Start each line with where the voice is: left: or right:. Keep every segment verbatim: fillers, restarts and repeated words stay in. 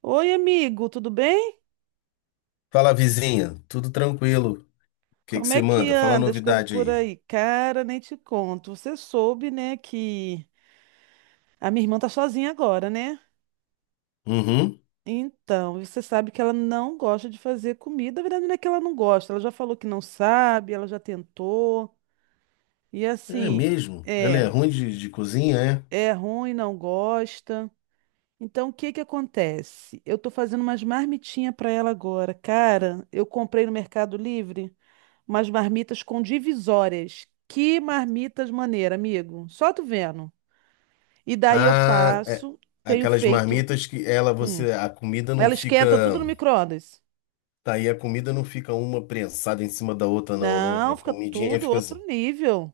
right: Oi, amigo, tudo bem?
left: Fala, vizinha. Tudo tranquilo? O que que
right: Como
left: você
right: é que
left: manda? Fala a
right: anda as coisas
left: novidade
right: por
left: aí.
right: aí? Cara, nem te conto. Você soube, né, que a minha irmã tá sozinha agora, né?
left: Uhum.
right: Então, você sabe que ela não gosta de fazer comida. Na verdade, não é que ela não gosta. Ela já falou que não sabe, ela já tentou. E
left: É
right: assim,
left: mesmo? Ela é
right: é,
left: ruim de, de cozinha, é?
right: é ruim, não gosta. Então, o que que acontece? Eu tô fazendo umas marmitinhas pra ela agora. Cara, eu comprei no Mercado Livre. Umas marmitas com divisórias. Que marmitas maneira, amigo. Só tu vendo. E daí eu
left: Ah, é.
right: faço, tenho
left: Aquelas
right: feito.
left: marmitas que ela,
right: hum,
left: você, a comida não
right: Ela
left: fica.
right: esquenta tudo no micro-ondas.
left: Tá aí, a comida não fica uma prensada em cima da outra, não, né?
right: Não,
left: A
right: fica
left: comidinha
right: tudo
left: fica
right: outro
left: assim.
right: nível.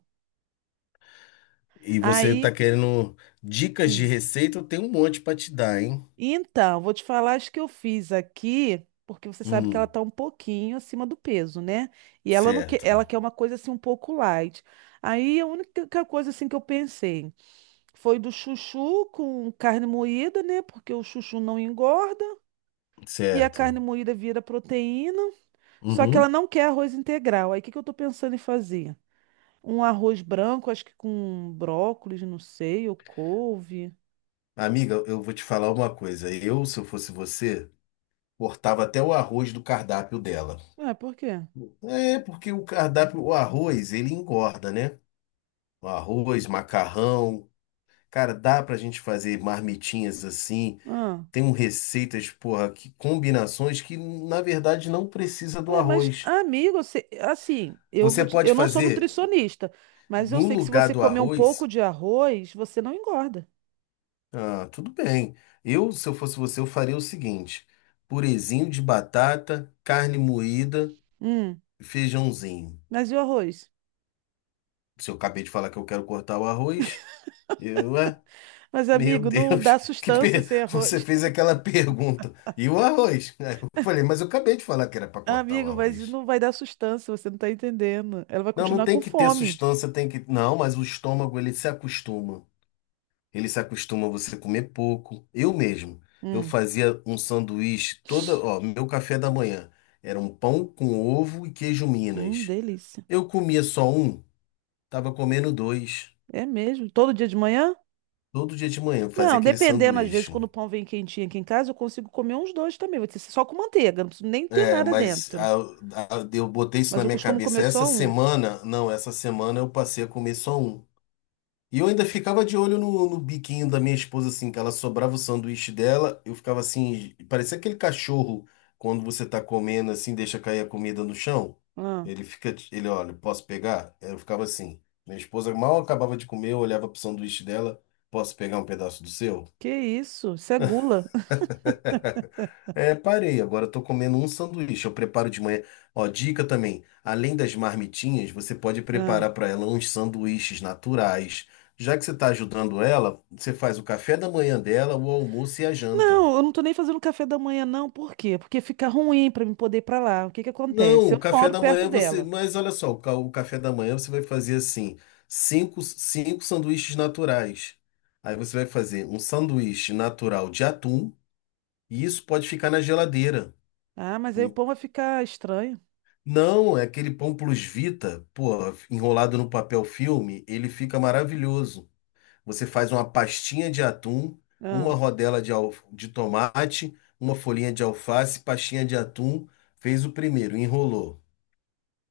left: E você tá
right: Aí,
left: querendo dicas de
right: hum.
left: receita? Eu tenho um monte pra te dar, hein?
right: Então, vou te falar as que eu fiz aqui, porque você sabe que ela
left: Hum,
right: tá um pouquinho acima do peso, né? E ela não quer, ela
left: certo,
right: quer uma coisa assim um pouco light. Aí a única coisa assim que eu pensei. Foi do chuchu com carne moída, né? Porque o chuchu não engorda e a carne
left: certo.
right: moída vira proteína. Só que ela
left: Uhum.
right: não quer arroz integral. Aí o que que eu tô pensando em fazer? Um arroz branco, acho que com brócolis, não sei, ou couve.
left: Amiga, eu vou te falar uma coisa. Eu, se eu fosse você, cortava até o arroz do cardápio dela.
right: Ué, por quê?
left: É, porque o cardápio, o arroz, ele engorda, né? O arroz, macarrão. Cara, dá pra gente fazer marmitinhas assim.
right: Ah.
left: Tem um receitas, porra, que combinações que na verdade não precisa do
right: Ué, mas,
left: arroz.
right: amigo, você- assim, eu vou
left: Você
right: te-
left: pode
right: eu não sou
left: fazer
right: nutricionista, mas eu
left: no
right: sei que se
left: lugar
right: você
left: do
right: comer um pouco
left: arroz.
right: de arroz, você não engorda.
left: Ah, tudo bem. Eu, se eu fosse você, eu faria o seguinte: purezinho de batata, carne moída,
right: Hum,
left: feijãozinho.
right: mas e o arroz?
left: Se eu acabei de falar que eu quero cortar o arroz. Eu, ué,
right: Mas,
left: meu
right: amigo, não dá
left: Deus, que
right: sustância
left: per-
right: sem
left: você
right: arroz.
left: fez aquela pergunta. E o arroz? Aí eu falei, mas eu acabei de falar que era para
right: Ah,
left: cortar o
right: Amigo, mas
left: arroz.
right: não vai dar sustância, você não tá entendendo. Ela vai
left: Não, não
right: continuar
left: tem
right: com
left: que ter
right: fome.
left: sustância, tem que. Não, mas o estômago ele se acostuma. Ele se acostuma a você comer pouco. Eu mesmo, eu
right: Hum,
left: fazia um sanduíche toda, ó, meu café da manhã era um pão com ovo e queijo
right: hum,
left: Minas.
right: delícia.
left: Eu comia só um, tava comendo dois.
right: É mesmo? Todo dia de manhã?
left: Todo dia de manhã eu fazia
right: Não,
left: aquele
right: dependendo, às vezes,
left: sanduíche.
right: quando o pão vem quentinho aqui em casa, eu consigo comer uns dois também. Vou ter só com manteiga, não preciso nem ter
left: É,
right: nada
left: mas
right: dentro.
left: a- a- eu botei isso
right: Mas
left: na
right: eu
left: minha
right: costumo
left: cabeça.
right: comer
left: Essa
right: só um.
left: semana, não, essa semana eu passei a comer só um. E eu ainda ficava de olho no, no biquinho da minha esposa, assim, que ela sobrava o sanduíche dela. Eu ficava assim, parecia aquele cachorro quando você tá comendo, assim, deixa cair a comida no chão.
right: Ah,
left: Ele fica, ele olha, posso pegar? Eu ficava assim. Minha esposa mal acabava de comer, eu olhava pro sanduíche dela, posso pegar um pedaço do seu?
right: que isso? Isso é gula.
left: É, parei. Agora eu tô comendo um sanduíche. Eu preparo de manhã. Ó, dica também. Além das marmitinhas, você pode
right: Ah.
left: preparar para ela uns sanduíches naturais. Já que você está ajudando ela, você faz o café da manhã dela, o almoço e a janta.
right: Não, eu não tô nem fazendo café da manhã, não. Por quê? Porque fica ruim pra mim poder ir pra lá. O que que
left: Não,
right: acontece? Eu
left: o
right: não
left: café
right: moro
left: da
right: perto
left: manhã você.
right: dela.
left: Mas olha só, o ca- o café da manhã você vai fazer assim: cinco, cinco sanduíches naturais. Aí você vai fazer um sanduíche natural de atum, e isso pode ficar na geladeira.
right: Ah, mas aí o pão vai ficar estranho.
left: Não, é aquele pão plus vita, pô, enrolado no papel filme, ele fica maravilhoso. Você faz uma pastinha de atum, uma
right: Ah.
left: rodela de, al- de tomate, uma folhinha de alface, pastinha de atum, fez o primeiro, enrolou.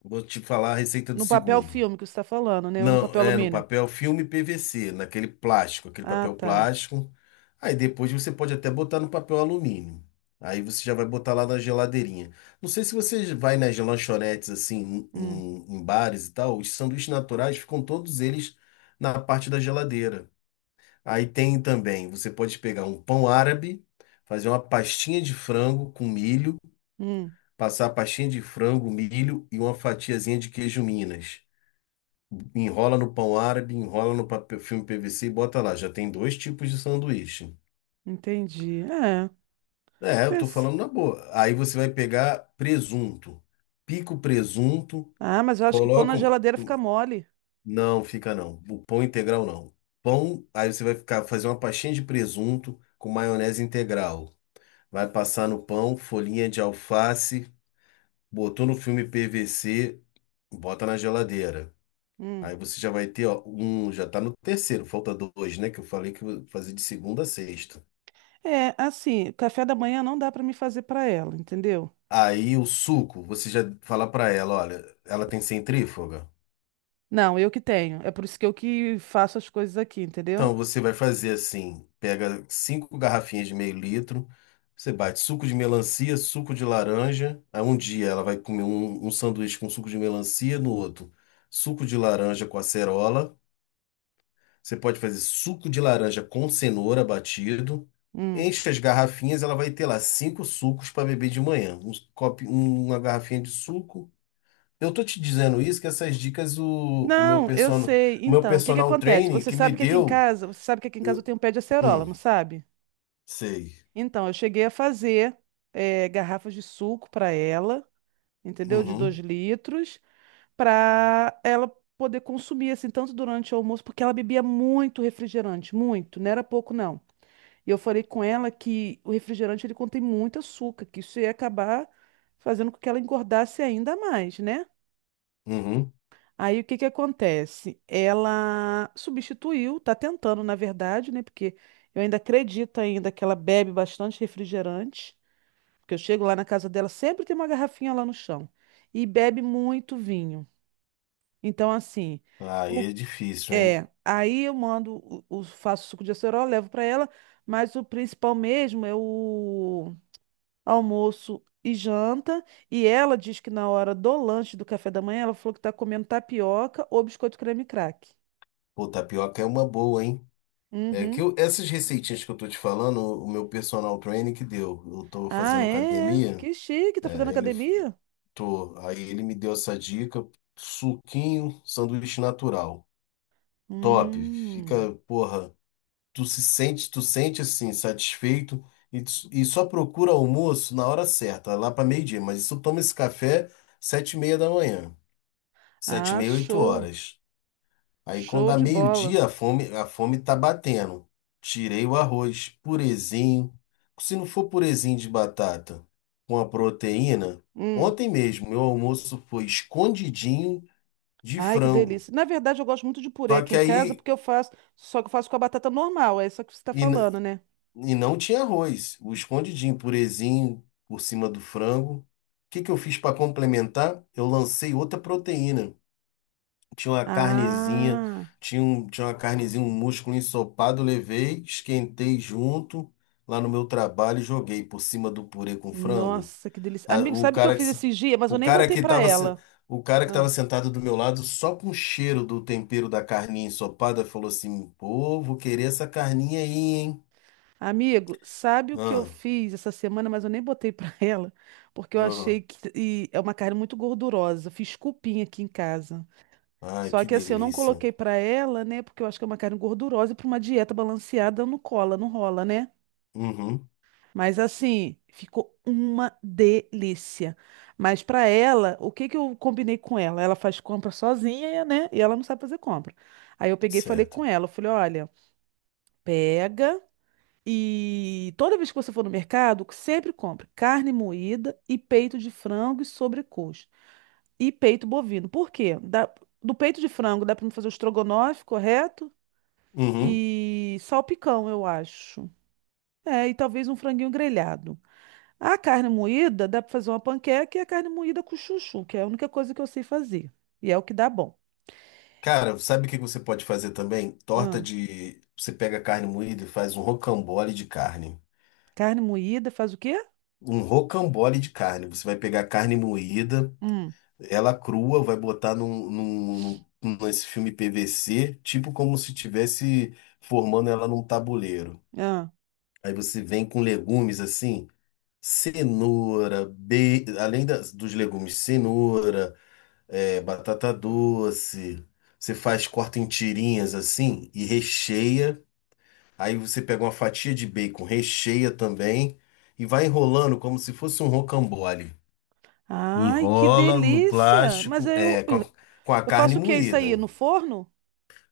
left: Vou te falar a receita do
right: No papel
left: segundo.
right: filme que você está falando, né? Ou no
left: Não,
right: papel
left: é no
right: alumínio?
left: papel filme P V C, naquele plástico, aquele
right: Ah,
left: papel
right: tá.
left: plástico. Aí depois você pode até botar no papel alumínio. Aí você já vai botar lá na geladeirinha. Não sei se você vai nas lanchonetes assim,
right: Hum,
left: em, em bares e tal, os sanduíches naturais ficam todos eles na parte da geladeira. Aí tem também, você pode pegar um pão árabe, fazer uma pastinha de frango com milho,
right: hum,
left: passar a pastinha de frango, milho e uma fatiazinha de queijo Minas. Enrola no pão árabe, enrola no papel, filme P V C e bota lá. Já tem dois tipos de sanduíche.
right: entendi. É,
left: É, eu tô
right: pensa.
left: falando na boa. Aí você vai pegar presunto. Pica o presunto,
right: Ah, mas eu acho que pão na
left: coloca. um-
right: geladeira fica
left: um,
right: mole.
left: Não, fica não. O pão integral não. Pão, aí você vai ficar fazer uma pastinha de presunto com maionese integral. Vai passar no pão, folhinha de alface, botou no filme P V C, bota na geladeira. Aí
right: Hum.
left: você já vai ter, ó, um, já tá no terceiro, falta dois, né? Que eu falei que eu vou fazer de segunda a sexta.
right: É, assim, café da manhã não dá para me fazer para ela, entendeu?
left: Aí o suco, você já fala pra ela, olha, ela tem centrífuga.
right: Não, eu que tenho. É por isso que eu que faço as coisas aqui, entendeu?
left: Então você vai fazer assim, pega cinco garrafinhas de meio litro, você bate suco de melancia, suco de laranja. Aí um dia ela vai comer um, um sanduíche com suco de melancia, no outro suco de laranja com acerola. Você pode fazer suco de laranja com cenoura batido.
right: Hum.
left: Enche as garrafinhas, ela vai ter lá cinco sucos para beber de manhã. Um copo, uma garrafinha de suco. Eu tô te dizendo isso, que essas dicas o, o meu
right: Não, eu
left: personal,
right: sei.
left: o meu
right: Então, o que que
left: personal
right: acontece?
left: training
right: Você
left: que me
right: sabe que aqui em
left: deu.
right: casa, você sabe que aqui em casa eu
left: eu-
right: tenho um pé de acerola,
left: hum,
right: não sabe?
left: sei.
right: Então, eu cheguei a fazer eh, garrafas de suco para ela, entendeu? De dois
left: Uhum,
right: litros. Para ela poder consumir assim tanto durante o almoço, porque ela bebia muito refrigerante, muito, não era pouco não. E eu falei com ela que o refrigerante ele contém muito açúcar, que isso ia acabar fazendo com que ela engordasse ainda mais, né?
left: uhum.
right: Aí o que que acontece? Ela substituiu, tá tentando, na verdade, né? Porque eu ainda acredito ainda que ela bebe bastante refrigerante, porque eu chego lá na casa dela, sempre tem uma garrafinha lá no chão. E bebe muito vinho. Então, assim, o
left: Aí é difícil, hein?
right: É, aí eu mando, o, o- faço suco de acerola, levo para ela, mas o principal mesmo é o almoço e janta. E ela diz que na hora do lanche do café da manhã, ela falou que tá comendo tapioca ou biscoito creme crack.
left: Pô, tapioca é uma boa, hein? É que
right: Uhum.
left: eu- essas receitinhas que eu tô te falando, o meu personal training que deu. Eu tô
right: Ah,
left: fazendo
right: é? É.
left: academia,
right: Que chique, tá fazendo
left: é, ele
right: academia?
left: Tô. Aí ele me deu essa dica: suquinho, sanduíche natural. Top.
right: Hum.
left: Fica, porra, tu se sente, tu sente assim, satisfeito e, tu- e só procura almoço na hora certa, lá para meio-dia. Mas isso toma esse café sete e meia da manhã, sete e
right: Ah,
left: meia, oito
right: show.
left: horas. Aí quando
right: Show
left: dá
right: de bola.
left: meio-dia, a fome, a fome tá batendo. Tirei o arroz, purezinho. Se não for purezinho de batata com a proteína,
right: Hum.
left: ontem mesmo meu almoço foi escondidinho de
right: Ai, que
left: frango.
right: delícia. Na verdade, eu gosto muito de purê
left: Só
right: aqui
left: que
right: em casa,
left: aí
right: porque eu faço, só que eu faço com a batata normal, é isso que você está
left: e, n-
right: falando, né?
left: e não tinha arroz, o escondidinho, purezinho por cima do frango. O que que eu fiz para complementar? Eu lancei outra proteína. Tinha uma carnezinha,
right: Ah,
left: tinha, um, tinha uma carnezinha, um músculo ensopado, levei, esquentei junto lá no meu trabalho e joguei por cima do purê com frango.
right: nossa, que delícia.
left: A-
right: Amigo,
left: o
right: sabe o que eu
left: cara que,
right: fiz
left: se-
right: esses dias? Mas eu
left: o
right: nem
left: cara
right: botei
left: que
right: pra
left: tava, se-
right: ela.
left: o cara que tava
right: Ah.
left: sentado do meu lado, só com o cheiro do tempero da carninha ensopada, falou assim: Pô, vou querer essa carninha aí, hein?
right: Amigo, sabe o que eu
left: Ah,
right: fiz essa semana, mas eu nem botei pra ela, porque eu
left: ah,
right: achei que e é uma carne muito gordurosa. Fiz cupim aqui em casa.
left: ai,
right: Só
left: que
right: que assim, eu não
left: delícia.
right: coloquei pra ela, né? Porque eu acho que é uma carne gordurosa e pra uma dieta balanceada não cola, não rola, né?
left: Uhum,
right: Mas assim, ficou uma delícia. Mas para ela, o que que eu combinei com ela? Ela faz compra sozinha, né? E ela não sabe fazer compra. Aí eu peguei e falei com
left: certo.
right: ela, eu falei, olha, pega e toda vez que você for no mercado, sempre compre carne moída e peito de frango e sobrecoxa e peito bovino. Por quê? Dá- do peito de frango dá para fazer o estrogonofe, correto?
left: Uhum.
right: E salpicão, eu acho. É, e talvez um franguinho grelhado. A carne moída dá para fazer uma panqueca e a carne moída com chuchu, que é a única coisa que eu sei fazer. E é o que dá bom.
left: Cara, sabe o que você pode fazer também? Torta
right: Ah,
left: de. Você pega carne moída e faz um rocambole de carne.
right: carne moída faz o quê?
left: Um rocambole de carne. Você vai pegar a carne moída,
right: Hum,
left: ela crua, vai botar num, num, num- nesse filme P V C, tipo como se tivesse formando ela num tabuleiro.
right: ah.
left: Aí você vem com legumes assim, cenoura, be... além das, dos legumes, cenoura, é, batata doce. Você faz, corta em tirinhas assim e recheia. Aí você pega uma fatia de bacon, recheia também e vai enrolando como se fosse um rocambole.
right: Ai, que
left: Enrola no
right: delícia! Mas
left: plástico,
right: aí
left: é,
right: eu,
left: com a, com a
right: eu
left: carne
right: faço o que isso
left: moída.
right: aí? No forno?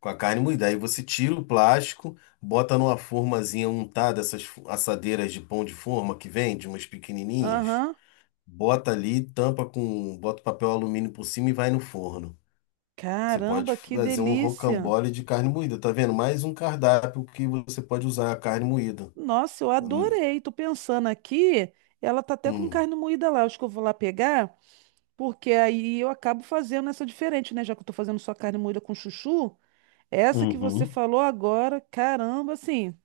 left: Com a carne moída. Aí você tira o plástico, bota numa formazinha untada, essas fo- assadeiras de pão de forma que vende, umas pequenininhas.
right: Aham.
left: Bota ali, tampa com, bota papel alumínio por cima e vai no forno. Você pode
right: Caramba, que
left: fazer um
right: delícia!
left: rocambole de carne moída, tá vendo? Mais um cardápio que você pode usar a carne moída.
right: Nossa, eu
left: Hum,
right: adorei. Tô pensando aqui, ela tá até com
left: hum.
right: carne moída lá. Acho que eu vou lá pegar, porque aí eu acabo fazendo essa diferente, né? Já que eu tô fazendo só carne moída com chuchu. Essa que você
left: Uhum.
right: falou agora, caramba, assim,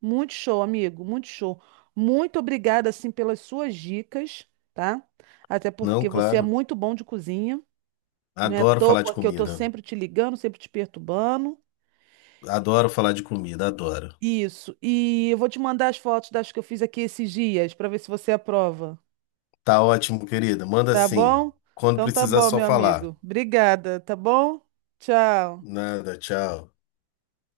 right: muito show, amigo, muito show. Muito obrigada, assim, pelas suas dicas, tá? Até
left: Não,
right: porque você é
left: claro.
right: muito bom de cozinha, não é à
left: Adoro falar de
right: toa que eu tô
left: comida.
right: sempre te ligando, sempre te perturbando.
left: Adoro falar de comida, adoro.
right: Isso. E eu vou te mandar as fotos das que eu fiz aqui esses dias, para ver se você aprova,
left: Tá ótimo, querida. Manda
right: tá
left: sim.
right: bom?
left: Quando
right: Então tá
left: precisar,
right: bom,
left: só
right: meu
left: falar.
right: amigo. Obrigada, tá bom? Tchau.
left: Nada, tchau.